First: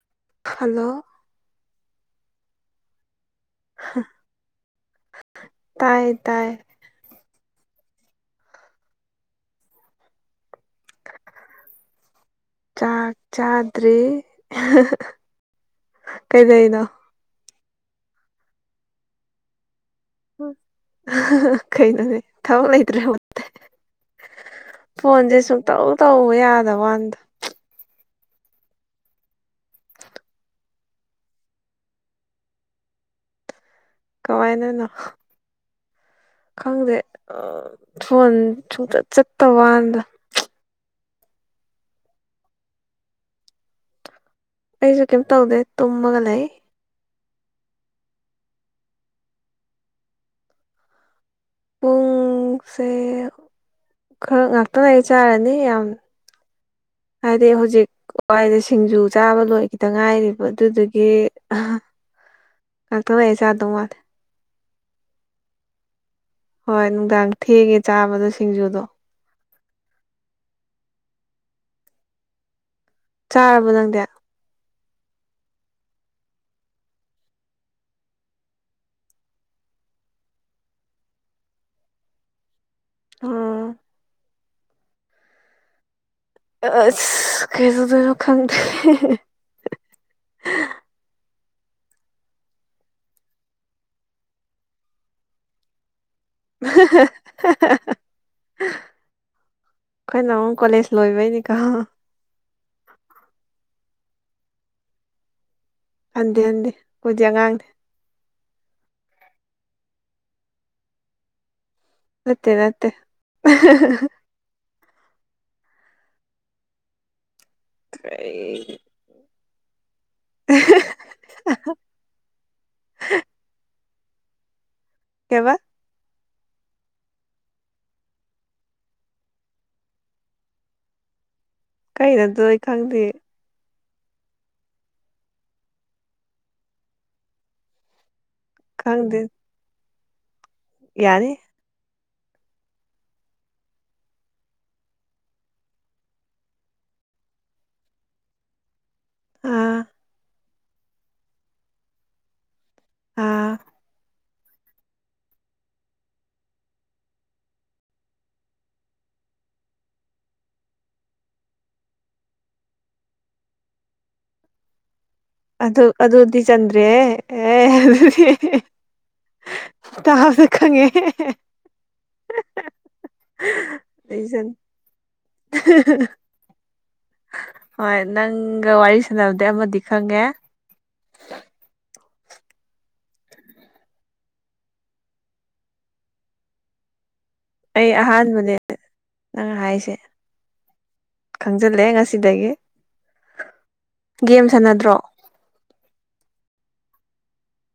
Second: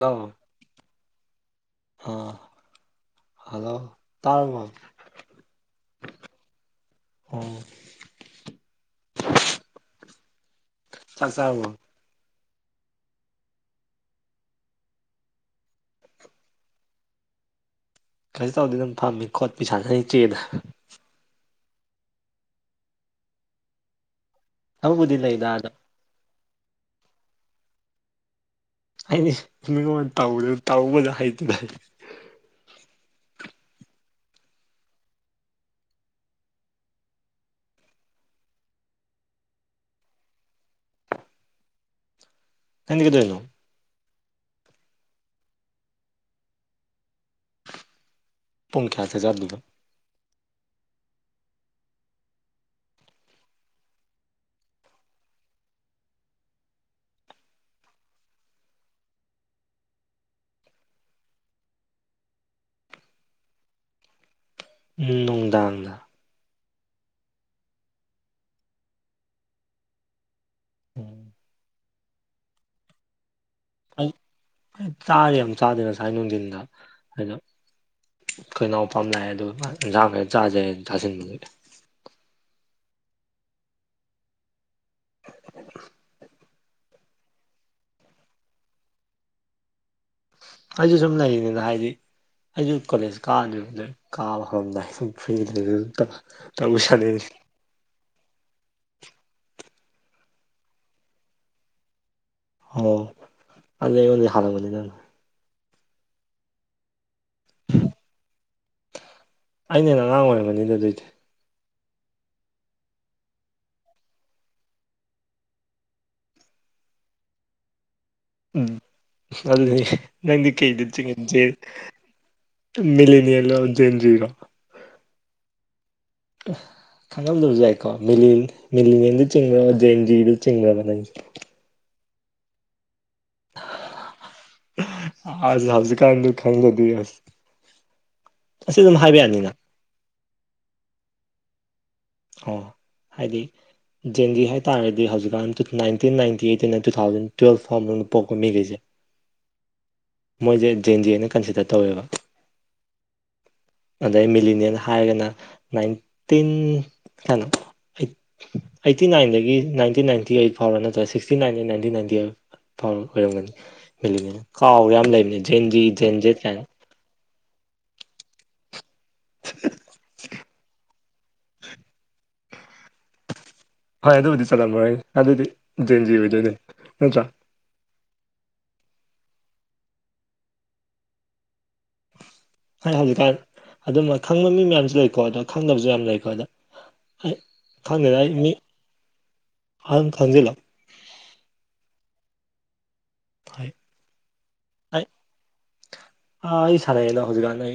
ꯑꯥ hello ꯑꯥ hello ꯇꯥꯔꯕꯣ ꯇꯥꯏ ꯇꯥꯏ ꯑꯣ ꯆꯥꯛ ꯆꯥꯔꯕꯣ ꯆꯥꯛ ꯆꯥꯗ꯭ꯔꯤ ꯀꯩꯗꯩꯩꯅꯣ ꯀꯩꯁꯨ ꯇꯧꯗꯦꯗ ꯑꯗꯨꯝ ꯐꯝꯃꯤ ꯈꯣꯠꯄꯤ ꯁꯥꯅꯔꯤ ꯆꯦꯗ ꯀꯩꯅꯣꯅꯦ ꯊꯕꯛ ꯂꯩꯇ꯭ꯔꯥ ꯍꯣꯠꯇꯦ [unintelligible] ꯊꯕꯛꯄꯨꯗꯤ ꯐꯣꯟꯁꯦ ꯂꯩꯗ ꯑꯗꯣ ꯁꯨꯡꯇꯧ ꯇꯧ ꯌꯥꯗꯕ ꯋꯥꯅꯤꯗ ꯍꯥꯏꯗꯤ [unintelligible] ꯃꯤꯉꯣꯟꯗ ꯇꯧꯕꯗꯨ ꯇꯧꯕꯗꯨ ꯍꯩꯇꯅ ꯍꯥꯏꯗꯤ [unintelligible] ꯀꯃꯥꯏꯅꯅꯣ ꯈꯪꯗꯦ ꯐꯣꯟ ꯁꯨꯡ ꯆꯠ ꯆꯠꯇ ꯋꯥꯅꯤꯗ ꯍꯦꯟꯗꯤ [unintelligible] ꯀꯀꯗꯅꯣ [unintelligible] ꯑꯩꯖꯨ ꯀꯩꯝ ꯇꯧꯗꯦ ꯇꯨꯝꯃꯒ ꯂꯩ ꯄꯨꯡ ꯀ꯭ꯌꯥꯗ ꯆꯠꯂꯤꯕ ꯄꯨꯡ ꯁꯦ ꯈꯔ ꯉꯥꯛꯇꯡ ꯂꯩꯔ ꯆꯠꯂꯅꯤ ꯌꯥꯝ ꯍꯥꯏꯗꯤ ꯍꯧꯖꯤꯛ ꯋꯥꯏꯗ ꯁꯤꯡꯖꯨ ꯆꯥꯕ ꯂꯣꯏꯈꯤꯗ ꯉꯥꯏꯔꯤꯕ ꯑꯗꯨꯗꯨꯒꯤ ꯑꯍ ꯉꯥꯛꯇꯡ ꯂꯩꯔ ꯆꯥꯗꯧ ꯃꯥꯂꯦ ꯅꯨꯡꯗꯥꯡꯗ ꯍꯣꯏ ꯅꯨꯡꯗꯥꯡ ꯊꯦꯡꯉꯦ ꯆꯥꯕꯗꯣ ꯁꯤꯡꯖꯨꯗꯣ ꯎꯝ ꯆꯥꯔꯕꯣ ꯅꯪꯗꯤ ꯑꯩ ꯆꯥꯔꯦ ꯌꯥꯝ ꯆꯥꯗꯦ ꯉꯁꯥꯏ ꯅꯨꯡꯗꯤꯟꯗ ꯑꯩꯗꯣ ꯈꯣꯏ ꯏꯅꯥꯎꯄꯥ ꯑꯃꯥ ꯂꯥꯛꯑꯦ ꯑꯗꯨꯒꯥ ꯃꯥꯟ ꯏꯟꯓꯥꯡ ꯂꯩꯔ ꯆꯥꯖꯩ ꯍꯥꯏ ꯆꯥꯖꯟꯒꯤꯕꯅꯦ ꯎꯝ [inaudible] ꯑꯑꯁ ꯀꯩꯗꯧꯗꯣꯏꯅꯣ ꯈꯪꯗꯦ ꯑꯩꯁꯨ ꯁꯨꯝ ꯂꯩꯔꯤꯅꯤꯗ ꯍꯥꯏꯗꯤ ꯑꯩꯁꯨ ꯀꯣꯂꯦꯖ ꯀꯥꯗ꯭ꯤꯕ ꯀꯥꯕ ꯍꯧꯔꯝꯗꯥꯏ ꯁꯨꯝ ꯐ꯭ꯔꯤꯗ [unintelligible] [unintelligible] ꯑꯩꯈꯣꯏꯅ ꯑꯃꯨꯛ ꯀꯣꯂꯦꯖ ꯂꯣꯏꯕꯩꯅꯤꯀꯣ ꯑꯣ ꯑꯗꯨꯗꯤ ꯑꯩꯉꯣꯟꯗꯒꯤ ꯍꯥꯂꯝꯒꯅꯤ ꯅꯪꯅ ꯍꯟꯗꯦ ꯍꯟꯗꯦ ꯈꯣꯏꯗꯤ ꯑꯉꯥꯡꯅꯦ ꯑꯩꯅ ꯍꯦꯟꯅ ꯑꯉꯥꯡ ꯑꯣꯏꯔꯝꯒꯅꯤꯗ ꯑꯗꯣꯏꯗꯤ ꯃꯠꯇꯦ ꯃꯠꯇꯦ ꯎꯝ ꯀꯩ ꯑꯗꯨꯗꯤ ꯅꯪꯗꯤ ꯀꯩꯗ ꯆꯤꯡꯍꯟꯖꯤꯒꯦ ꯃꯤꯂꯦꯅꯤꯌꯦꯜ ꯂꯣ ꯖꯦꯟꯦ-ꯖ ꯔꯣ ꯀꯩꯕ ꯑꯣ ꯈꯪꯉꯝꯗꯕꯁꯨ ꯌꯥꯏꯀꯣ ꯃꯤꯂꯦ ꯃꯤꯂꯤꯅꯤꯌꯦꯜꯗ ꯆꯤꯡ꯭ꯕꯣ ꯖꯦꯟꯖꯤꯗꯥ ꯆꯤꯡꯈ꯭ꯕ ꯅꯪꯖꯦ ꯀꯩꯅꯣ ꯑꯗꯣ ꯑꯩ ꯈꯪꯗꯦ ꯍꯧꯖꯤꯀꯥꯟ ꯑꯗꯨ ꯈꯪꯗ꯭ꯔꯗꯤ ꯑꯁꯤ ꯑꯗꯨꯝ ꯍꯥꯏꯕ ꯈꯪꯗꯦ ꯌꯥꯅꯤꯅ ꯌꯥꯅꯤ ꯑꯣ ꯍꯥꯏꯗꯤ ꯖꯦꯟꯖꯤ ꯍꯥꯏꯇꯥꯔꯗꯤ ꯍꯧꯖꯤꯛꯀꯥꯟ ꯅꯥꯏꯟꯇꯤꯟ ꯅꯥꯏꯟꯇꯤꯗꯩꯅ ꯇꯨ ꯊꯥꯎꯖꯟ ꯇꯨꯌꯦꯜꯐ ꯐꯥꯎꯕ ꯃꯅꯨꯡꯗ ꯄꯣꯛꯄ ꯃꯤꯒꯩꯁꯦ ꯑꯥ ꯃꯣꯏꯖꯦ ꯖꯦꯟ ꯖꯤ ꯑꯅ ꯀꯟꯁꯤꯗꯔ ꯇꯧꯋꯦꯕ ꯑꯥ ꯑꯗꯩ ꯃꯤꯂꯤꯅꯤꯌꯦꯜ ꯍꯥꯏꯔꯒꯅ ꯅꯥꯏꯇꯤꯟ ꯀ꯭ꯌꯥꯅꯣ ꯑꯩꯇꯤ ꯅꯥꯏꯟꯗꯒꯤ ꯅꯥꯏꯟꯇꯤꯟ ꯅꯥꯏꯟꯇꯤ ꯑꯩꯠ ꯐꯥꯎꯔꯥ ꯅꯠꯇ꯭ꯔ ꯁꯤꯛꯇꯤ ꯅꯥꯏꯟꯗꯒꯤ ꯅꯥꯏꯟꯇꯤꯟ ꯅꯥꯏꯟꯇꯤ ꯑꯩꯠ ꯥꯑꯥꯎ ꯑꯣꯏꯔꯝꯒꯅꯤ ꯃꯤꯂꯦꯅꯤꯌꯦꯜ ꯀꯥꯎꯔꯦ ꯌꯥꯝ ꯂꯩꯕꯅꯦ ꯖꯦꯟꯖꯤ ꯑꯗꯨ ꯖꯦꯟꯖꯦꯠ ꯑꯗꯨꯗꯤ ꯀꯥꯏꯅ ꯆꯟꯗ꯭ꯔꯦꯍꯦ ꯑꯦ ꯇꯥꯕꯗꯥ ꯈꯪꯉꯦ ꯍꯣꯏ ꯑꯗꯨꯕꯨꯗꯤ ꯆꯜꯂꯝꯃꯣꯏ ꯑꯗꯨꯗꯤ ꯖꯦꯟꯖꯤ ꯑꯣꯏꯗꯣꯏꯅꯦ ꯅꯠꯇ꯭ꯔꯥ ꯍꯣꯏ ꯅꯪꯒ ꯋꯥꯔꯤ ꯁ꯭ꯅꯕꯗꯩ ꯑꯃꯗꯤ ꯈꯪꯉꯦ ꯍꯣꯏ ꯍꯧꯖꯤꯛꯀꯥꯟ ꯑꯗꯨꯝꯕ ꯈꯪꯕ ꯃꯤ ꯃꯌꯥꯝꯁꯨ ꯂꯩꯀꯣ ꯑꯗꯣ ꯈꯪꯗꯕꯁꯨ ꯌꯥꯝ ꯂꯩꯀꯣ ꯑꯗ ꯑꯩ ꯈꯪꯗꯦꯗ ꯃꯤ ꯑꯍꯥꯟꯕꯅꯦ ꯅꯪ ꯍꯥꯏꯁꯦ ꯑꯗꯨꯝ ꯈꯪꯖꯤꯜꯂꯣ ꯈꯪꯖꯤꯜꯂꯦ ꯉꯁꯤꯗꯒꯤ ꯒꯦꯝ ꯁꯥꯟꯅꯗ꯭ꯔꯣ ꯑ ꯑꯩ ꯁꯥꯟꯅꯩꯌꯦ ꯍꯧꯖꯤꯛꯀꯥꯟꯗꯤ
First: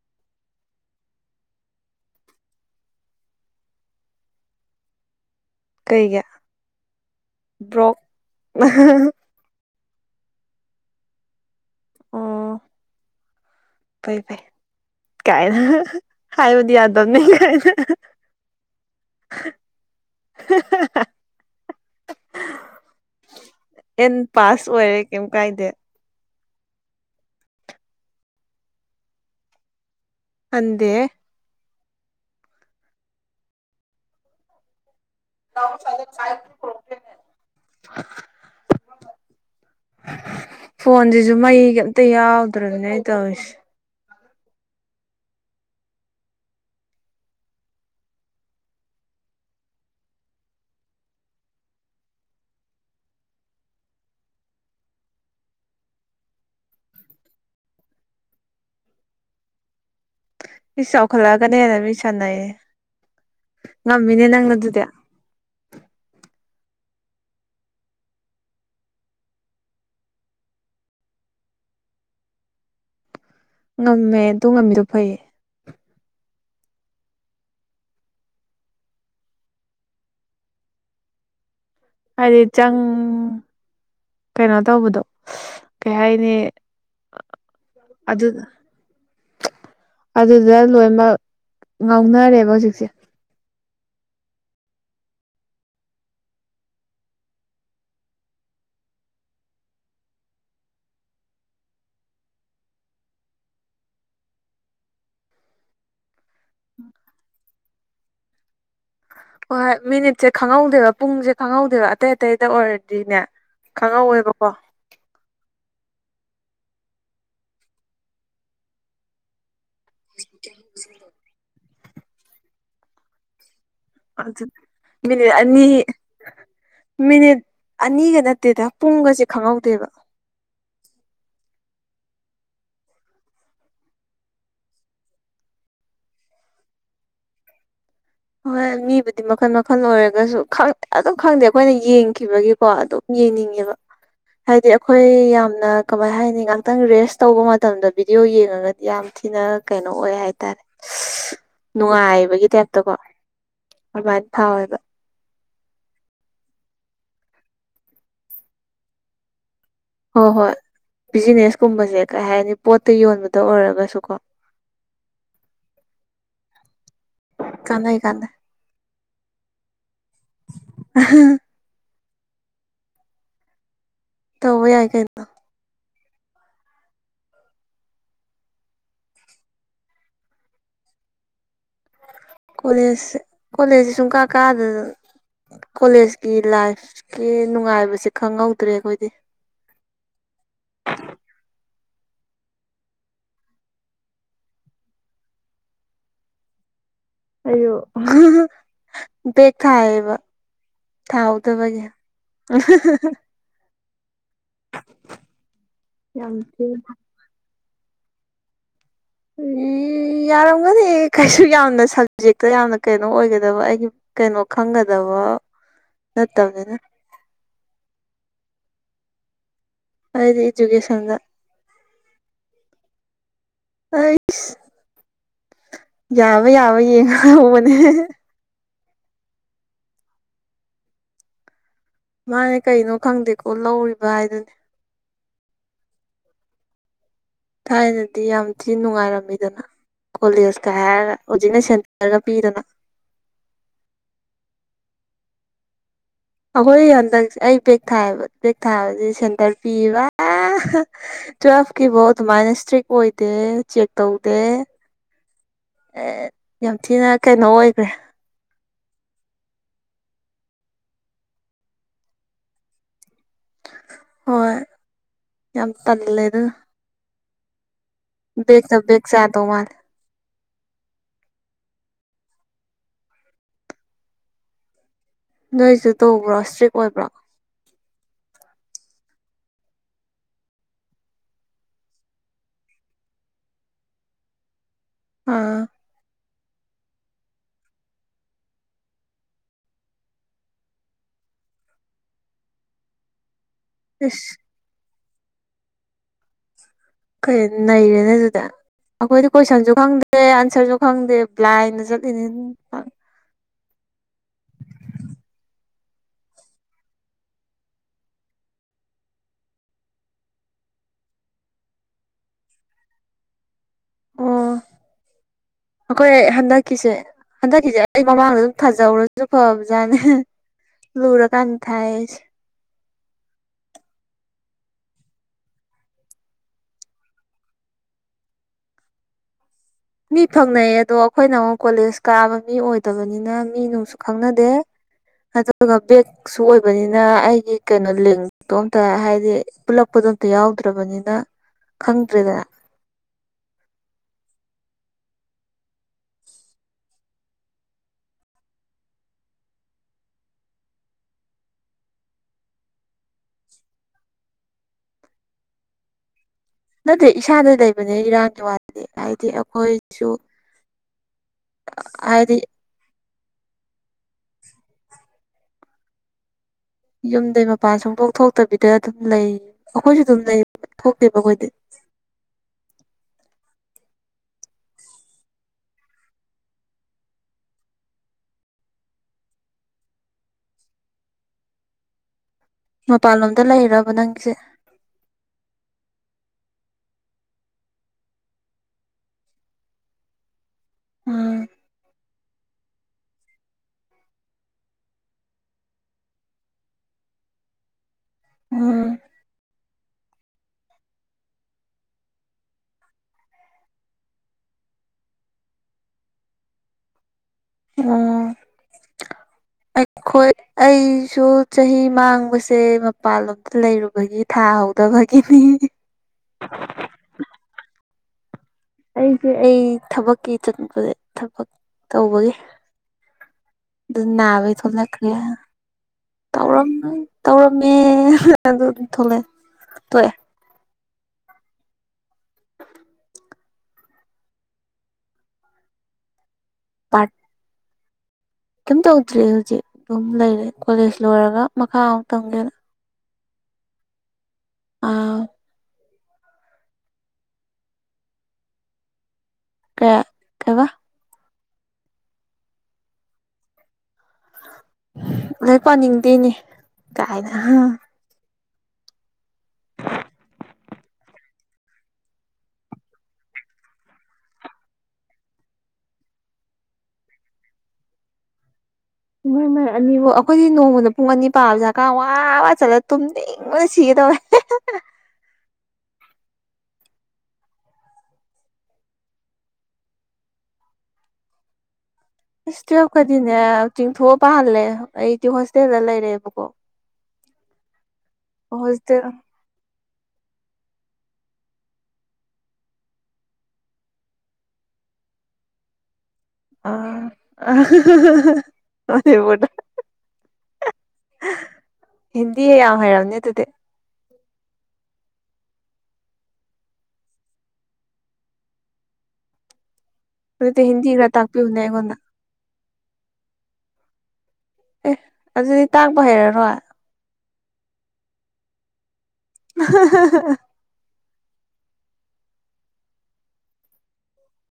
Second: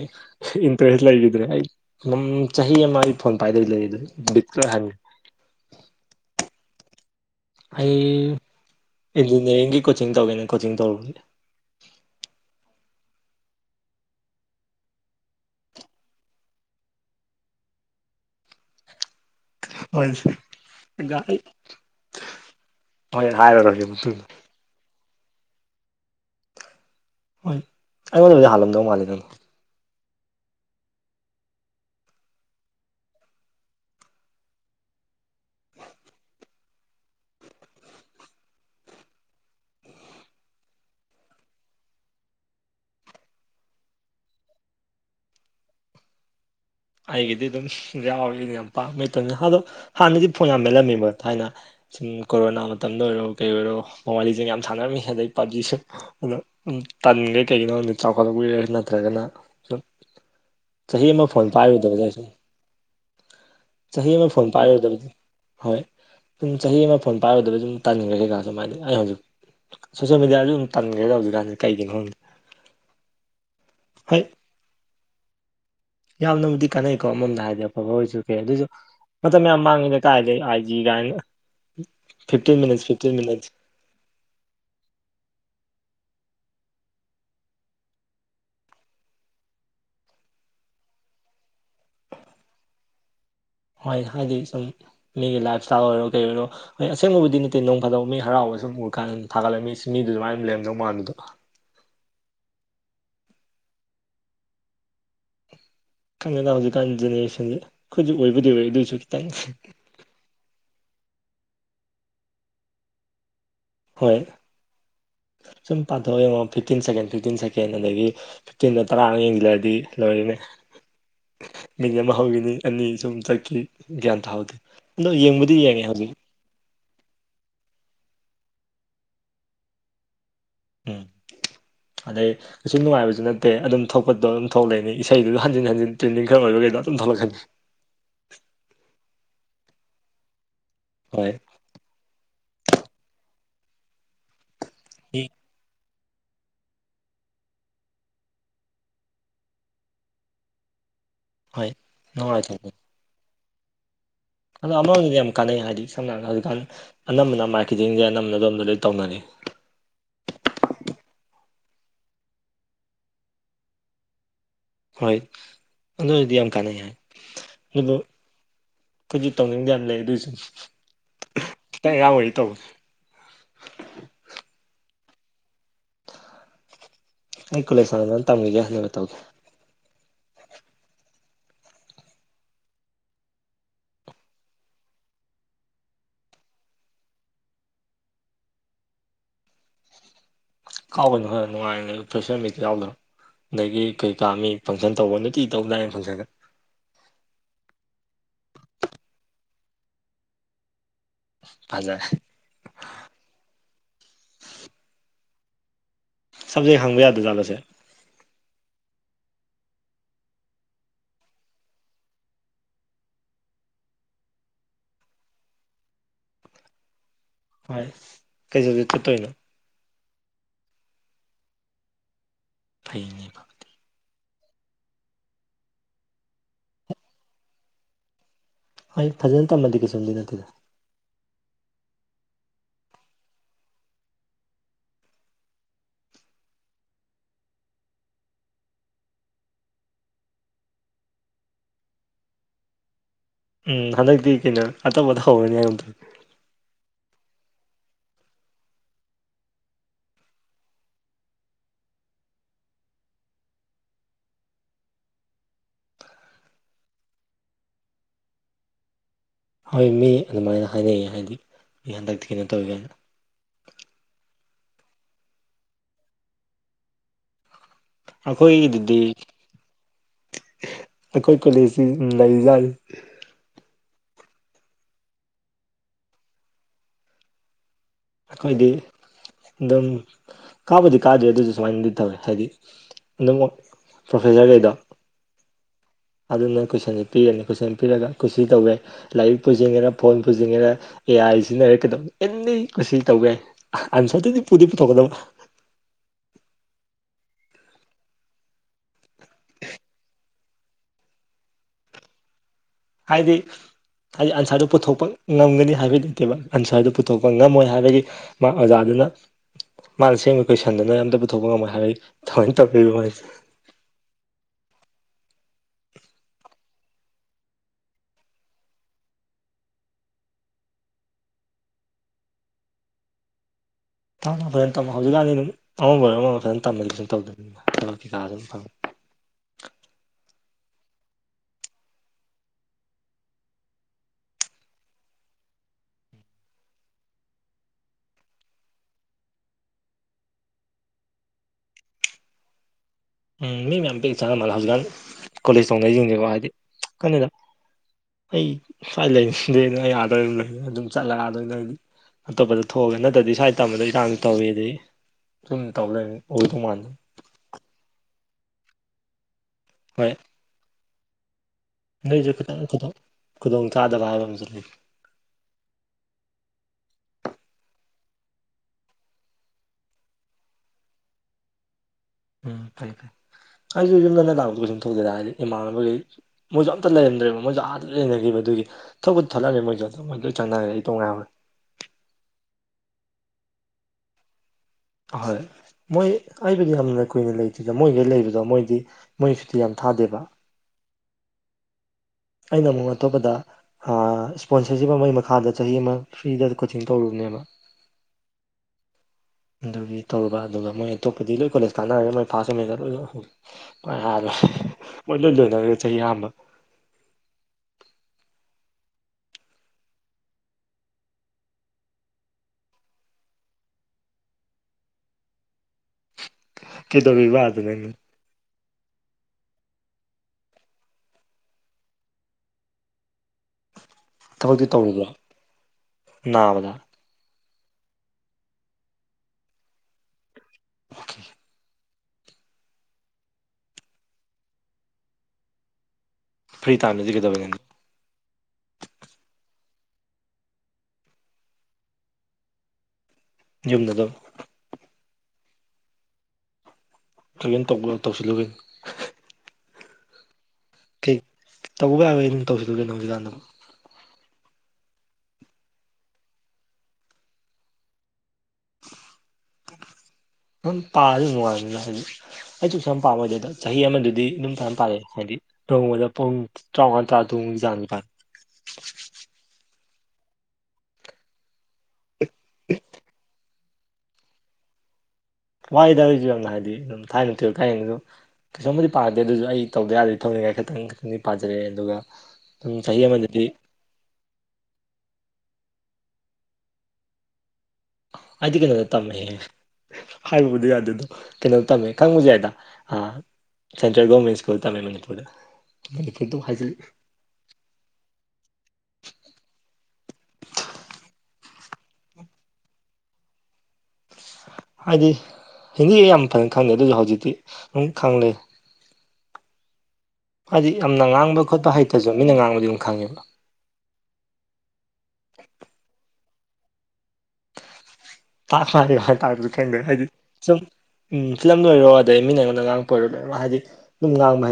ꯏꯟꯇꯔꯦꯁ ꯂꯩꯈꯤꯗ꯭ꯔꯦ ꯑꯩ ꯆꯍꯤ ꯑꯃ ꯑꯩ ꯐꯣꯟ ꯄꯥꯏꯗꯕꯤ ꯂꯩꯔꯨꯔꯦ ꯕꯤꯠ ꯂꯣꯢ ꯍꯟꯒ꯭ꯔꯦ ꯀꯩꯒꯤ ꯕ꯭ꯔꯣ ꯑꯩ ꯑꯣ ꯏꯟꯖꯤꯅꯤꯌꯥꯔꯤꯡꯒꯤ ꯀꯣꯆꯤꯡ ꯇꯧꯒꯦꯅ ꯀꯣꯆꯤꯡ ꯇꯧꯔꯨꯕꯅꯦ ꯑꯣ ꯐꯩ ꯐꯩ ꯀꯥꯏꯅ ꯍꯥꯏꯕꯗꯤ ꯌꯥꯗꯕꯅꯤ ꯀꯥꯏꯅ [inaudible] ꯍꯣꯏ ꯒꯥꯔꯤ ꯍꯣꯏ ꯍꯥꯏꯔꯔꯒꯦ ꯑꯦꯟ ꯃꯇꯨꯡ ꯄꯥꯁ ꯑꯣꯏꯔꯦ ꯀꯩꯝ ꯀꯥꯏꯗꯦ ꯍꯣꯏ ꯑꯩꯉꯣꯟꯗꯕꯨꯗꯤ ꯌꯥꯍꯜꯂꯝꯗꯧ ꯃꯥꯜꯂꯦ ꯅꯪ ꯍꯟꯗꯦꯌꯦ ꯣ [unintelligible] ꯐꯣꯟꯁꯤꯁꯨ ꯃꯩꯒ ꯑꯝꯇ ꯌꯥꯎꯗ꯭ꯔꯕꯅꯤ ꯑꯩ ꯇꯧꯔꯤꯁꯦ ꯑꯩꯒꯤꯗꯤ ꯑꯗꯨꯝ ꯌꯥꯎꯋꯦ [unintelligible] [unintelligible] ꯌꯥꯝ ꯑꯗꯣ ꯍꯥꯟꯅꯗꯤ ꯐꯣꯟ ꯌꯥꯝ ꯃꯦꯠꯂꯝꯃꯦꯕ ꯊꯥꯏꯅ ꯁꯨꯝ ꯀꯣꯔꯣꯅꯥ ꯃꯇꯝꯗ ꯑꯣꯏꯔꯣ ꯀꯩ ꯑꯣꯏꯔꯣ ꯃꯣꯕꯥꯂꯤꯁꯤꯡ ꯌꯥꯝ ꯁꯥꯟꯅꯔꯝꯃꯤ ꯑꯗꯩ ꯄꯥꯞꯖꯤꯁꯨ ꯑꯗꯣ ꯁꯨꯝ ꯇꯟꯒ꯭ꯔꯦ ꯀꯩꯒꯤꯅꯣ ꯈꯪꯗꯦ ꯆꯥꯎꯈꯠꯂꯛꯄꯥꯒꯤꯔ ꯅꯠꯇ꯭ꯔꯒꯅ ꯁꯨꯝ ꯏꯁ ꯆꯍꯤ ꯑꯃ ꯐꯣꯟ ꯆꯥꯎꯈꯠꯂꯛꯑꯒꯅ ꯍꯦꯟꯅ ꯃꯤ ꯄꯥꯏꯔꯨꯗꯕꯁꯦ ꯁꯨꯝ ꯁꯥꯟꯅꯩꯌꯦ ꯆꯍꯤ ꯉꯝꯃꯤꯅꯦ ꯑꯃ ꯐꯣꯟ ꯅꯪ ꯑꯗꯨꯗꯤ ꯄꯥꯏꯔꯨꯗꯕꯗꯤ ꯍꯣꯏ ꯁꯨꯝ ꯆꯍꯤ ꯑꯃ ꯐꯣꯟ ꯄꯥꯏꯔꯨꯗꯕꯩ ꯑꯗꯨꯨꯝ ꯇꯟꯈ꯭ꯔꯦ ꯒꯩꯒꯗꯨ ꯁꯨꯃꯥꯢ ꯑꯩ ꯍꯧꯖꯤꯛ ꯁꯣꯁꯦꯜ ꯃꯦꯗꯤꯌꯥꯁꯨ ꯑꯗꯨꯝ ꯇꯟꯒ꯭ꯔꯦꯗꯥ ꯍꯧꯖꯤꯛ ꯀꯥꯟꯖꯤ ꯀꯩꯒꯤꯅꯣ ꯈꯪꯗꯦ ꯉꯝꯃꯦ ꯍꯣꯏ ꯑꯗꯨ ꯉꯝꯃꯤꯗꯣ ꯐꯩꯌꯦ ꯌꯥꯝꯅꯕꯨꯗꯤ ꯀꯥꯟꯅꯩꯀꯣ ꯑꯃꯔꯣꯝꯗ ꯍꯥꯏꯔꯗꯤ ꯑꯐꯕ ꯑꯣꯏꯁꯨ ꯀꯩ ꯑꯗꯣꯢꯁꯨ ꯃꯇꯝ ꯌꯥꯝ ꯃꯥꯡꯉꯤꯗꯅ ꯀꯥꯏꯗꯩ ꯑꯥꯏꯖꯤ ꯀꯥꯏꯅ ꯍꯥꯏꯗꯤ ꯐꯤꯞꯇꯤꯟ ꯆꯪ ꯃꯤꯅꯠꯁ ꯐꯤꯞꯇꯤꯟ ꯃꯤꯅꯠꯁ ꯀꯩꯅꯣ ꯇꯧꯕꯗꯣ ꯀꯩ ꯍꯥꯏꯅꯤ ꯑꯗꯨ ꯑꯗꯨꯗ ꯂꯣꯏꯃꯛ ꯉꯥꯎꯅꯔꯦꯕ ꯍꯧꯖꯤꯛꯁꯦ ꯍꯣꯏ ꯍꯥꯏꯗꯤ ꯁꯨꯝ ꯃꯤꯒꯤ ꯂꯥꯏꯐꯁꯇꯥꯏꯜ ꯑꯣꯏꯔꯣ ꯀꯩ ꯑꯣꯏꯔꯣ ꯑꯩ ꯑꯁꯦꯡꯕꯕꯨꯗꯤ ꯅꯠꯇꯦ ꯅꯣꯡ ꯐꯥꯗꯣꯛ ꯃꯤ ꯍꯔꯥꯎꯕ ꯁꯨꯝ ꯎꯔ ꯀꯥꯟꯗ ꯑꯗꯨꯝ ꯊꯥꯒꯠꯂꯛꯑꯦ ꯃꯤꯁꯨ ꯃꯤꯗꯨ ꯑꯗꯨꯃꯥꯏꯅ ꯂꯩꯔꯝꯗꯧ ꯃꯥꯟꯕꯗꯨ ꯈꯪꯗꯦꯗꯥ ꯍꯧꯖꯤꯛꯀꯥꯟ ꯖꯦꯅꯦꯔꯦꯁꯟꯁꯦ ꯈꯣꯏꯗꯤ ꯑꯣꯏꯕꯨꯗꯤ ꯑꯣꯏ ꯑꯗꯨꯏꯁꯨ ꯈꯤꯇꯪ ꯍꯣꯏ ꯃꯤꯅꯤꯠꯁꯦ ꯈꯪꯍꯧꯗꯦꯕ ꯄꯨꯡꯁꯦ ꯈꯪꯍꯧꯗꯦꯕ ꯑꯇꯩ ꯑꯇꯩꯗ ꯑꯣꯏꯔꯗꯤꯅꯦ ꯍꯣꯏ ꯈꯪꯍꯧꯋꯦꯕꯀꯣ ꯁꯨꯝ ꯄꯥꯊꯣꯛꯑ ꯌꯦꯡꯉꯣ ꯐꯤꯞꯇꯤꯟ ꯁꯦꯀꯦꯟ ꯐꯤꯞꯇꯤꯟ ꯁꯦꯀꯦꯟ ꯑꯗꯒꯤ ꯐꯤꯞꯇꯤꯟꯗ ꯇꯔꯥꯔꯛ ꯌꯦꯡꯁꯤꯜꯂꯛꯑꯗꯤ ꯂꯣꯏꯔꯦꯅꯦ ꯃꯤꯅꯤꯠ ꯑꯃ ꯍꯧꯒꯤꯅꯤ ꯑꯅꯤ ꯁꯨꯝ ꯆꯠꯈꯤ ꯒ꯭ꯌꯥꯟ ꯑꯗꯨ ꯇꯥꯍꯧꯗꯦ ꯑꯗꯣ ꯃꯤꯅꯤꯠ ꯌꯦꯡꯕꯨꯗꯤ ꯌꯦꯡꯉꯦ ꯑꯅꯤ ꯍꯧꯖꯤꯛ ꯃꯤꯅꯤꯠ ꯑꯅꯤꯒ ꯅꯠꯇꯦꯗ ꯄꯨꯡꯒꯁꯦ ꯈꯪꯍꯧꯗꯦꯕ ꯎꯝ [inaudible] ꯑꯗꯩ ꯀꯩꯁꯨ ꯅꯨꯡꯉꯥꯏꯕꯁꯨ ꯅꯠꯇꯦ ꯑꯗꯨꯝ ꯊꯣꯛꯄꯗꯣ ꯑꯗꯨꯝ ꯊꯣꯛꯂꯩꯔꯅꯤ ꯏꯁꯩꯗꯨ ꯍꯟꯖꯤꯟ ꯍꯟꯖꯤꯟ ꯇ꯭ꯔꯦꯟꯗꯤꯡ ꯈꯔ ꯑꯣꯏꯕꯉꯩꯗꯣ ꯑꯗꯨꯝ ꯊꯣꯛꯂꯛꯀꯅꯤ ꯍꯣꯏ ꯃꯤꯕꯨꯗꯤ ꯃꯈꯜ ꯃꯈꯜ ꯑꯣꯏꯔꯒꯁꯨ ꯈꯪꯗꯦ ꯑꯗꯨꯝ ꯍꯣꯏ ꯈꯪꯗꯦ ꯑꯩꯈꯣꯏꯅ ꯌꯦꯡꯈꯤꯕꯒꯤꯀꯣ ꯑꯗꯨꯝ ꯌꯦꯡꯅꯤꯡꯉꯦꯕ ꯍꯥꯏꯗꯤ ꯑꯈꯣꯏ ꯃꯤ ꯌꯥꯝꯅ ꯀꯃꯥꯏ ꯍꯥꯏꯅꯤ ꯉꯍꯥꯛꯇꯪ ꯔꯦꯁ ꯇꯧꯕ ꯃꯇꯝꯗ ꯚꯤꯗꯤꯑꯣ ꯌꯦꯡꯉꯒꯗꯤ ꯌꯥꯝ ꯊꯤꯅ ꯀꯩꯅꯣ ꯑꯣꯏ ꯍꯥꯏꯇꯥꯔꯦ ꯍꯣꯏ ꯅꯨꯡꯉꯥꯏꯕꯒꯤ ꯅꯨꯡꯉꯥꯏꯊꯣꯛꯄ ꯇꯥꯏꯞꯇꯀꯣ [unintelligible] ꯑꯗꯣ ꯑꯃꯔꯣꯝꯗꯗꯤ ꯌꯥꯝ ꯀꯥꯟꯅꯩ ꯍꯥꯏꯗꯤ ꯁꯝꯅ ꯍꯧꯖꯤꯛꯀꯥꯟ ꯑꯅꯝꯕꯅ ꯃꯥꯔꯀꯦꯇꯤꯡꯁꯦ ꯑꯅꯝꯕꯅ ꯑꯗꯣꯝꯗ ꯂꯣꯏ ꯇꯧꯅꯔꯦ ꯍꯣꯏ ꯍꯣꯏ ꯕꯤꯖꯤꯅꯦꯁꯀꯨꯝꯕꯁꯦ ꯀꯩ ꯍꯥꯏꯅꯤ ꯄꯣꯠꯇ ꯌꯣꯟꯕꯗ ꯑꯣꯏꯔꯒꯁꯨ ꯀꯣ ꯍꯣꯏ ꯑꯗꯨ ꯑꯣꯏꯔꯗꯤ ꯌꯥꯝ ꯀꯥꯟꯅꯩ ꯍꯥꯏ ꯑꯗꯨꯕꯨ ꯀꯥꯟꯅꯩ ꯀꯥꯟꯅꯩ ꯈꯣꯏꯗꯤ ꯇꯧꯅꯤꯡꯕ ꯌꯥꯝ ꯂꯩꯔꯦ ꯑꯗꯨꯏꯁꯨ ꯈꯤꯇꯪ ꯑꯉꯥꯡ ꯑꯣꯢꯔꯤ ꯇꯧꯕꯅꯦ ꯇꯧꯕ ꯌꯥꯏ ꯀꯩꯅꯣ ꯑꯩ ꯀꯨꯂꯦꯖ ꯐꯖꯅ ꯇꯝꯒꯤꯒꯦ ꯑꯗꯨ ꯂꯣꯢꯔꯒ ꯇꯧꯒꯦ ꯀꯣꯂꯦꯖꯁꯦ ꯀꯣꯂꯦꯖꯁꯦ ꯁꯨꯡ ꯀꯥ ꯀꯥꯗꯗꯅ ꯀꯣꯂꯦꯖꯀꯤ ꯂꯥꯏꯐꯀꯤ ꯅꯨꯡꯉꯥꯏꯕꯁꯦ ꯈꯪꯍꯧꯗ꯭ꯔꯦ ꯑꯩꯈꯣꯏꯗꯤ ꯀꯥꯎ ꯀꯩꯅꯣ ꯅꯨꯡꯉꯥꯏꯕꯅꯦ ꯐꯦꯁꯔꯃꯤꯠꯀ ꯌꯥꯎꯗ꯭ꯔꯣ ꯑꯗꯒꯤ ꯀꯩ [unintelligible] ꯐꯪꯁꯟ ꯇꯧꯕ ꯅꯨꯡꯇꯤ ꯇꯧꯗꯥꯏꯅꯦ ꯐꯪꯁꯟꯗꯤ ꯑꯩꯗꯣ ꯕꯦꯛ ꯊꯥꯏꯌꯦꯕꯥ ꯊꯥꯍꯧꯗꯕꯒꯤ ꯐꯖꯔꯦ [unintelligible] ꯁꯞꯖꯦꯛ ꯊꯤꯅ ꯍꯪꯕ ꯌꯥꯗ ꯖꯥꯠꯂꯣ ꯁꯤ ꯑꯝ ꯌꯥꯔꯝꯒꯅꯤ ꯀꯩꯁꯨ ꯌꯥꯝꯅ ꯁꯞꯖꯦꯛꯇ ꯌꯥꯝꯅ ꯀꯩꯅꯣ ꯑꯣꯏꯒꯗꯕ ꯑꯩꯒꯤ ꯀꯩꯅꯣ ꯈꯪꯒꯗꯕ ꯅꯠꯇꯝꯅꯤꯅ ꯍꯣꯏ ꯀꯩ ꯁꯞꯖꯦꯛꯇꯥ ꯇꯧꯔꯤꯅꯣ ꯑꯩꯗꯤ ꯏꯖꯨꯀꯦꯁꯟꯗ ꯐꯩꯅꯦ ꯑꯩꯁ ꯌꯥꯕ ꯌꯥꯕ ꯌꯦꯡꯍꯧꯕꯅꯦ ꯑꯩ ꯐꯖꯅ ꯇꯝꯃꯗꯤ ꯀꯩꯁꯨꯝꯗꯤ ꯅꯠꯇꯦꯗ ꯃꯥꯅꯦ ꯀꯩꯅꯣ ꯈꯪꯗꯦꯀꯣ ꯂꯧꯔꯤꯕ ꯍꯥꯏꯗꯨꯅꯤ ꯊꯥꯏꯅꯗꯤ ꯌꯥꯝ ꯊꯤꯅ ꯅꯨꯡꯉꯥꯏꯔꯝꯃꯤꯗ ꯀꯣꯂꯦꯖꯀ ꯍꯥꯏꯔꯒ ꯍꯧꯖꯤꯛꯅ ꯁꯦꯟꯊꯔꯒ ꯄꯤꯗꯅ ꯎꯝ ꯍꯟꯗꯛꯇꯤ ꯀꯩꯅꯣ ꯑꯇꯣꯞꯄꯗ ꯇꯧꯔꯅꯤ ꯑꯩꯈꯣꯏ ꯍꯟꯗꯛꯁꯦ ꯑꯩ ꯕꯦꯛ ꯊꯥꯏꯑꯦꯕ ꯕꯦꯛ ꯊꯥꯕꯁꯤ ꯁꯦꯟꯇꯔ ꯄꯤꯕ ꯇꯨꯋꯦꯜꯐꯒꯤꯕꯧ ꯑꯗꯨꯃꯥꯏꯅ ꯏꯁꯇ꯭ꯔꯤꯛ ꯑꯣꯏꯗꯦ ꯆꯦꯛ ꯇꯧꯗꯦ ꯑꯦ ꯌꯥꯝ ꯊꯤꯅ ꯀꯩꯅꯣ ꯑꯣꯏꯈ꯭ꯔꯦ ꯍꯣꯏ ꯃꯤ ꯑꯗꯨꯃꯥꯏꯅ ꯍꯥꯏꯅꯩꯌꯦ ꯍꯥꯏꯗꯤ ꯃꯤ ꯍꯟꯗꯛꯇꯤ ꯀꯩꯅꯣ ꯇꯧꯋꯦꯒꯥꯢꯅ ꯍꯣꯏ ꯌꯥꯝ ꯇꯥꯜꯂꯦ ꯑꯗꯨꯅ ꯕꯦꯛꯇ ꯑꯩꯈꯣꯏꯒꯤꯗꯨꯗꯤ ꯕꯦꯛ ꯆꯥꯗꯧ ꯃꯥꯜꯂꯦ ꯑꯩꯈꯣꯏ ꯀꯣꯂꯦꯖꯁꯤ ꯅꯩ ꯖꯠꯅꯤ ꯅꯣꯏꯁꯨ ꯇꯧꯕ꯭ꯔꯣ ꯏꯁꯇ꯭ꯔꯤꯛ ꯑꯣꯏꯕ꯭ꯔꯣ ꯑꯩꯈꯣꯏꯗꯤ ꯑꯗꯨꯝ ꯀꯥꯕꯨꯗꯤ ꯀꯥꯗ꯭ꯔꯦ ꯑꯗꯨꯁꯨ ꯁꯨꯃꯥꯏꯅꯗꯤ ꯇꯧꯋꯦ ꯍꯥꯏꯗꯤ ꯑꯗꯨꯝ ꯃꯣꯢ ꯄ꯭ꯔꯣꯐꯦꯁꯔꯈꯩꯗꯣ ꯑꯥ ꯑꯗꯨꯅ ꯀꯣꯏꯁꯟꯁꯦ ꯄꯤꯔꯅꯤ ꯀꯣꯏꯁꯟ ꯄꯤꯔꯒ ꯀꯨꯁꯤ ꯇꯧꯕ ꯌꯥꯢ ꯂꯥꯏꯔꯤꯛ ꯄꯨꯁꯤꯒꯦꯔꯥ ꯐꯣꯟ ꯄꯨꯁꯤꯟꯒꯦꯔ ꯑꯦ ꯑꯥꯏ ꯁꯤꯖꯤꯟꯅꯒꯦꯔꯥ ꯑꯦꯅꯤ ꯀꯨꯁꯤ ꯇꯧꯕ ꯌꯥꯏ ꯏꯁ ꯑꯟꯁꯥꯔꯗꯤ ꯄꯨꯗꯤ ꯄꯨꯊꯣꯛꯀꯗꯕ ꯀꯩ ꯅꯩꯔꯦꯅꯦ ꯑꯗꯨꯗꯤ ꯑꯩꯈꯣꯏꯗꯤ ꯀꯣꯏꯁꯟꯁꯨ ꯈꯪꯗꯦ ꯑꯟꯁꯔꯁꯨ ꯈꯪꯗꯦ ꯕ꯭ꯂꯥꯏꯟꯗ ꯆꯠꯂꯤꯅꯤ ꯍꯥꯏꯗꯤ ꯍꯥꯏꯗꯤ ꯑꯟꯁꯥꯗꯨ ꯄꯨꯊꯣꯛꯄ ꯉꯝꯒꯅꯤ ꯍꯥꯏꯕꯒꯤ ꯅꯠꯇꯦꯕ ꯑꯟꯁꯥꯔꯗꯨ ꯄꯨꯊꯣꯛꯄ ꯉꯝꯃꯣꯏ ꯍꯥꯏꯕꯒꯤ ꯃꯥ ꯑꯣꯖꯥꯗꯨꯅ ꯃꯥꯅ ꯁꯦꯝꯕ ꯀꯣꯏꯁꯟꯗꯨꯅ ꯑꯝꯇ ꯄꯨꯊꯣꯛꯄ ꯉꯝꯃꯣꯏ ꯍꯥꯏꯔꯛꯏ [unintelligible] ꯊꯋꯣꯏꯅ [unintelligible] ꯇꯧꯗꯣꯢꯕ ꯃꯣꯏꯁꯦ [unintelligible] ꯑꯣ ꯑꯩꯈꯣꯏ ꯍꯟꯗꯛꯀꯤꯁꯦ ꯍꯟꯗꯛꯀꯤꯁꯦ ꯑꯩ ꯃꯃꯥꯡꯗ ꯑꯗꯨꯝ ꯊꯖꯔꯨꯔꯁꯨ ꯐꯕ ꯖꯥꯠꯅꯦ ꯂꯨꯔ ꯀꯥꯟꯗ ꯊꯥꯏ ꯑꯩꯁꯦ ꯇꯣ [unintelligible] ꯐꯖꯅ [unintelligible] ꯇꯝꯃꯣ ꯍꯧꯖꯤꯛꯀꯥꯟꯗꯤ ꯑꯗꯨꯝ ꯑꯃꯕꯨ ꯑꯣꯏꯔꯣ ꯑꯃꯕꯨ ꯑꯣꯏꯔꯣ ꯐꯖꯅ ꯇꯝꯃꯗꯤ ꯇꯧꯗꯅꯤ [unintelligible] ꯊꯕꯛ ꯀꯩꯀꯥ ꯑꯗꯨꯝ ꯐꯪ ꯐꯪꯉꯤ ꯃꯤ ꯐꯪꯅꯩ ꯑꯗꯣ ꯑꯩꯈꯣꯏꯅ ꯑꯃꯨꯛ ꯀꯣꯂꯦꯖ ꯀꯥꯕ ꯃꯤ ꯑꯣꯏꯗꯕꯅꯤꯅ ꯃꯤ ꯅꯨꯡꯁꯨ ꯈꯪꯅꯗꯦ ꯑꯗꯨꯒ ꯕꯦꯛ ꯁꯨ ꯑꯣꯏꯕꯅꯤꯅ ꯑꯩꯒꯤ ꯀꯩꯅꯣ ꯂꯤꯡꯇꯣ ꯑꯝꯇ ꯍꯥꯏꯗꯤ ꯄꯨꯜꯂꯛꯄꯗꯣ ꯑꯝꯇ ꯌꯥꯎꯗ꯭ꯔꯕꯅꯤꯅ ꯈꯪꯗ꯭ꯔꯦꯗꯅ ꯎꯝ ꯃꯤ ꯃꯌꯥꯝ ꯕꯦꯛ ꯆꯥꯟꯅ ꯃꯥꯜꯂꯦ ꯍꯧꯖꯤꯛꯀꯥꯟ ꯀꯣꯂꯦꯖ ꯇꯧꯅꯔꯤꯁꯤꯡꯁꯦꯀꯣ ꯍꯥꯏꯗꯤ ꯈꯪꯗꯦꯗ ꯑꯩ ꯁ꯭ꯋꯥꯏ ꯂꯩꯅꯤꯡꯗꯦꯅ ꯌꯥꯗꯣꯏꯣꯏ [unintelligible] ꯑꯗꯨꯝ ꯆꯠꯂ ꯌꯥꯗꯣꯏ [unintelligible] ꯅꯗꯤ [unintelligible] ꯑꯇꯣꯞꯄꯗ ꯊꯣꯛꯑꯒꯦ ꯅꯠꯇ꯭ꯔꯗꯤ ꯁ꯭ꯋꯥꯏ ꯇꯝꯕꯗꯣ ꯏꯔꯥꯡꯁꯨ ꯇꯧꯋꯤ ꯑꯗꯩ ꯁꯨꯝ ꯇꯧ ꯂꯩꯅꯤ ꯑꯣꯢꯗꯣꯢ ꯃꯟꯗꯦ ꯅꯠꯇꯦ ꯏꯁꯥꯗ ꯂꯩꯕꯅꯦ ꯏꯔꯥꯡꯒꯤ ꯋꯥꯗꯤ ꯍꯥꯏꯗꯤ ꯑꯩꯈꯣꯏꯁꯨ ꯑꯗꯨꯑꯣꯏꯁꯨ ꯍꯥꯏꯗꯤ [unintelligible] ꯈꯤꯇꯪ ꯈꯨꯗꯣꯡ ꯈꯨꯗꯣꯡ ꯆꯥꯗꯕ ꯍꯥꯏꯕ ꯑꯃꯁꯨ ꯂꯩ ꯌꯨꯝꯗꯩ ꯃꯄꯥꯟ ꯁꯨꯡꯗꯣꯛ ꯊꯣꯛꯇꯕꯤꯗ ꯑꯗꯨꯝ ꯂꯩ ꯑꯩꯈꯣꯏꯁꯨ ꯑꯗꯨꯝ ꯂꯩ ꯊꯣꯛꯇꯦꯕ ꯑꯩꯈꯣꯏꯗꯤ ꯎꯝ ꯐꯩ ꯐꯩ ꯑꯩꯁꯨ ꯌꯨꯝ ꯅꯪꯅ [unintelligible] ꯂꯥꯛꯗ [unintelligible] ꯀꯩ [unintelligible] ꯁꯨꯝꯊꯣꯛꯗꯦꯗ [unintelligible] ꯍꯥꯏꯗꯤ [unintelligible] ꯏꯃꯥꯟꯅꯕꯒꯩ ꯃꯣꯏꯖꯨ ꯑꯝꯇ ꯂꯩꯔꯝꯗ꯭ꯔꯦꯕ ꯃꯣꯏꯖꯨ ꯑꯥꯗ ꯂꯩꯅꯒꯤꯕ ꯑꯗꯨꯒꯤ ꯊꯣꯛꯄꯨꯗꯤ ꯊꯣꯛꯂꯛꯑꯅꯤ ꯃꯣꯏꯁꯨ ꯑꯗꯨ ꯃꯣꯏꯁꯨ ꯆꯪꯅꯒ꯭ꯔꯦ ꯑꯩ ꯢꯇꯣꯝ ꯉꯥꯏꯍꯧꯔꯦ ꯃꯄꯥꯟꯂꯣꯝꯗ ꯂꯩꯔꯕ ꯅꯪꯒꯤꯁꯦ ꯑꯍꯣꯏ ꯃꯣꯏ ꯑꯩꯕꯨꯗꯤ ꯌꯥꯝꯅ ꯀꯨꯏꯅ ꯂꯩꯇ꯭ꯔꯤꯗ ꯃꯣꯏꯒꯩ ꯂꯩꯕꯗꯣ ꯃꯣꯏꯗꯤ ꯃꯣꯏ ꯁꯨꯇꯤ ꯌꯥꯝ ꯊꯥꯗꯦꯕ ꯑꯥ ꯑꯩꯅ ꯑꯃꯨꯛ ꯑꯇꯣꯞꯄꯗ ꯏ꯭ꯁꯄꯣꯟꯁ꯭ꯔꯁꯤꯞ ꯑꯃꯒꯤ ꯃꯈꯥꯗ ꯆꯍꯤ ꯑꯃ ꯐ꯭ꯔꯤꯗ ꯀꯣꯆꯤꯡ ꯇꯧꯔꯨꯕꯅꯦꯕ ꯎꯝ [unintelligible] ꯑꯗꯨꯒꯤ ꯇꯧꯔꯨꯕ ꯑꯗꯨꯒ ꯃꯣꯏ ꯑꯇꯣꯞꯄꯗꯤ ꯂꯣꯏ ꯀꯣꯂꯦꯖ ꯀꯥꯟꯅꯔꯦ ꯃꯣꯏ ꯐꯥꯁ ꯁꯦꯃꯤꯁꯇꯔ ꯂꯣꯏ [unintelligible] [inaudible] ꯃꯣꯏ ꯂꯣꯢꯅꯒꯔꯦ ꯆꯍꯤ ꯑꯌꯥꯝꯕ ꯑꯣ ꯍꯣꯏ [unintelligible] ꯑꯩꯁꯨ ꯆꯍꯤ ꯃꯥꯡꯕꯁꯦ ꯃꯄꯥꯟꯂꯣꯝꯗ ꯂꯩꯔꯨꯕꯒꯤ ꯊꯥꯍꯧꯗꯕꯒꯤꯅꯤ ꯀꯩꯗꯧꯔꯤꯕ ꯑꯥꯗ ꯅꯪꯅ ꯑꯩꯁꯦ ꯑꯩ ꯊꯕꯛꯀꯤ ꯆꯠꯄꯅꯦ ꯊꯕꯛ ꯇꯧꯕꯒꯤ ꯑꯗꯨ ꯅꯥꯕꯒꯤ ꯊꯕꯛꯇꯤ ꯊꯣꯛꯂꯛꯈ꯭ꯔꯦ ꯇꯧꯔꯤꯕ꯭ꯔꯣ ꯀꯔꯤꯌꯥ [unintelligible] ꯇꯧꯔꯝ ꯅꯥꯕꯗ [unintelligible] ꯇꯧꯔꯝꯃꯦ ꯑꯗꯨꯝ ꯊꯣꯛꯣꯂꯛꯑꯦ ꯇꯣꯛꯑꯦ ꯐ꯭ꯔꯤ ꯄꯥꯔꯠ ꯇꯥꯏꯝꯗꯗꯤ ꯀꯗꯋꯤ ꯅꯪꯗꯤ ꯀꯩꯝ ꯇꯧꯗ꯭ꯔꯤ ꯍꯧꯖꯤꯛ ꯑꯗꯨꯝ ꯂꯩꯔꯦ ꯀꯣꯂꯦꯖ ꯂꯣꯏꯔꯒ ꯃꯈꯥ ꯑꯃꯨꯛ ꯇꯝꯒꯦꯅ ꯌꯨꯝꯗꯗꯨꯝ ꯑꯥ ꯀꯔꯤꯃꯦꯟ [unintelligible] ꯇꯧꯁꯤꯜꯂꯨꯒꯅꯤ [unintelligible] ꯀ ꯀꯩꯕꯥ ꯀꯩ ꯇꯧꯕ ꯌꯥꯕꯒꯩ ꯑꯗꯨꯝ ꯇꯧꯁꯤꯜꯂꯨ ꯀꯦꯅꯣ ꯍꯧꯖꯤꯛꯀꯥꯟꯗꯨꯝ ꯂꯥꯏꯔꯤꯛ ꯄꯥꯅꯤꯡꯗꯦꯅꯦ ꯀꯥꯏꯅ ꯌꯥꯝ [unintelligible] ꯄꯥ [unintelligible] ꯑꯗꯨꯝ ꯅꯨꯡꯉꯥꯏꯕꯅꯤꯗ ꯍꯥꯏꯗꯤ ꯑꯩꯁꯨ ꯀꯩꯁꯨꯌꯥꯝ ꯄꯥꯕ ꯑꯣꯏꯗꯦꯗ ꯆꯍꯤ ꯑꯃꯗꯨꯗꯤ ꯑꯗꯨꯝ ꯐꯖꯅ ꯄꯥꯔꯛ ꯑꯦ ꯍꯥꯏꯗꯤ ꯅꯣꯡ ꯃꯗ ꯄꯨꯡ ꯇ꯭ꯔꯥꯉꯥ ꯇ꯭ꯔꯥꯇꯨꯛ ꯃꯨꯛ ꯆꯥꯡ ꯌꯥꯕꯥꯟ [unintelligible] ꯏꯃꯩ ꯃꯩ ꯑꯅꯤꯕꯨ ꯑꯩꯈꯣꯏꯗꯤ ꯅꯣꯡꯃꯗ ꯄꯨꯡꯅꯤ ꯄꯥꯕꯖꯦ ꯀꯋꯥ ꯋꯥ ꯆꯠꯂ ꯇꯨꯝꯅꯤꯡꯕꯅ ꯁꯤꯒꯦ ꯇꯧꯋꯦ ꯋꯥꯏꯗ ꯑꯩꯁꯨ ꯌꯥꯝꯅ ꯍꯥꯏꯗꯤ ꯑꯗꯨꯝ ꯊꯥꯏꯅ ꯇꯨꯌꯦꯞ ꯀꯥꯔꯤꯉꯩ ꯑꯗꯨꯝ ꯀꯩꯁꯨꯝꯕꯨꯗꯤ ꯄꯥꯗꯦ ꯑꯗꯨꯁꯨ ꯑꯩ ꯇꯧꯗ ꯌꯥꯗꯦ ꯊꯧꯅꯤꯡꯉꯥꯏ ꯈꯤꯇꯪ ꯈꯪꯗꯤ ꯄꯥꯖꯔꯛꯑꯦ ꯑꯗꯨꯒ ꯀ꯭ꯂꯥꯁ ꯑꯗꯨꯝ ꯆꯍꯤ ꯇꯨꯌꯦꯞꯀꯗꯤꯅꯦ ꯑꯃꯗꯗꯤ ꯆꯤꯡꯊꯣꯛꯑ ꯄꯥꯍꯜꯂꯦ ꯑꯩꯗꯤ ꯍꯣꯁꯇꯦꯜꯗ ꯂꯩꯔꯦꯕꯀꯣ ꯑꯩꯗꯤ ꯀꯩꯅꯣꯗ ꯍꯣꯁꯇꯦꯜ ꯇꯝꯃꯛꯑꯦ ꯍꯥꯏꯕꯕꯨꯗꯤ ꯌꯥꯗꯦꯗꯣ ꯀꯩꯅꯣꯗ ꯇꯝꯃꯛꯑꯦ ꯈꯪꯕꯁꯨ ꯌꯥꯏꯗ ꯑ ꯁꯦꯟꯇ꯭ꯔꯦꯜꯒꯃꯦꯟ ꯒꯣꯕꯔꯃꯦꯟ ꯁꯀꯨꯜ ꯇꯝꯃꯛꯑꯦ ꯃꯅꯤꯄꯨꯔꯗ ꯃꯗꯣ ꯍꯜ [unintelligible] ꯑꯕ [unintelligible] [unintelligible] ꯍꯤꯟꯗꯤꯒ ꯌꯥꯝ ꯍꯩꯔꯝꯅꯤ ꯑꯗꯨꯗꯤ ꯍꯥꯏꯗꯤ ꯍꯤꯟꯗꯤꯒ ꯌꯥꯝ ꯐꯖꯅ ꯈꯪꯗꯦ ꯑꯗꯨꯁꯨ ꯍꯧꯖꯤꯛꯇꯤ ꯑꯗꯨꯝ ꯈꯪꯉꯦ ꯑꯗꯨꯗꯤ ꯍꯥꯏꯗꯤ ꯍꯤꯟꯗꯤ ꯌꯥꯝꯅ ꯈꯔ ꯉꯥꯡꯕ ꯇꯥꯛꯄꯤꯌꯨꯅꯦ ꯈꯣꯠꯄ ꯑꯩꯉꯣꯟꯗ ꯍꯩꯇ꯭ꯔꯁꯨ ꯃꯤꯅ ꯉꯥꯡꯕꯗꯤ ꯑꯗꯨꯝ ꯈꯪꯉꯦꯕ ꯑꯦ ꯑꯗꯨꯗꯤ ꯇꯥꯛꯄ ꯍꯩꯔꯔꯣꯢ ꯇꯥꯛꯄ ꯍꯥꯢꯗꯤ ꯀꯃꯥꯢ ꯇꯥꯛꯇꯨꯢꯅꯣ ꯈꯪꯗ꯭ꯔꯦ ꯑꯩꯗꯤ ꯁꯨꯝ ꯎꯝ ꯐꯤꯂꯝ ꯂꯣꯏꯔꯣ ꯑꯗꯩ ꯃꯤꯅ ꯑꯩꯉꯣꯟꯗ ꯉꯥꯡꯉꯥꯛꯄ ꯑꯣꯏꯔꯣ ꯀꯩꯒꯨꯝꯕ ꯍꯥꯏꯗꯤ ꯑꯗꯨꯝ ꯉꯥꯡꯕ ꯍꯩ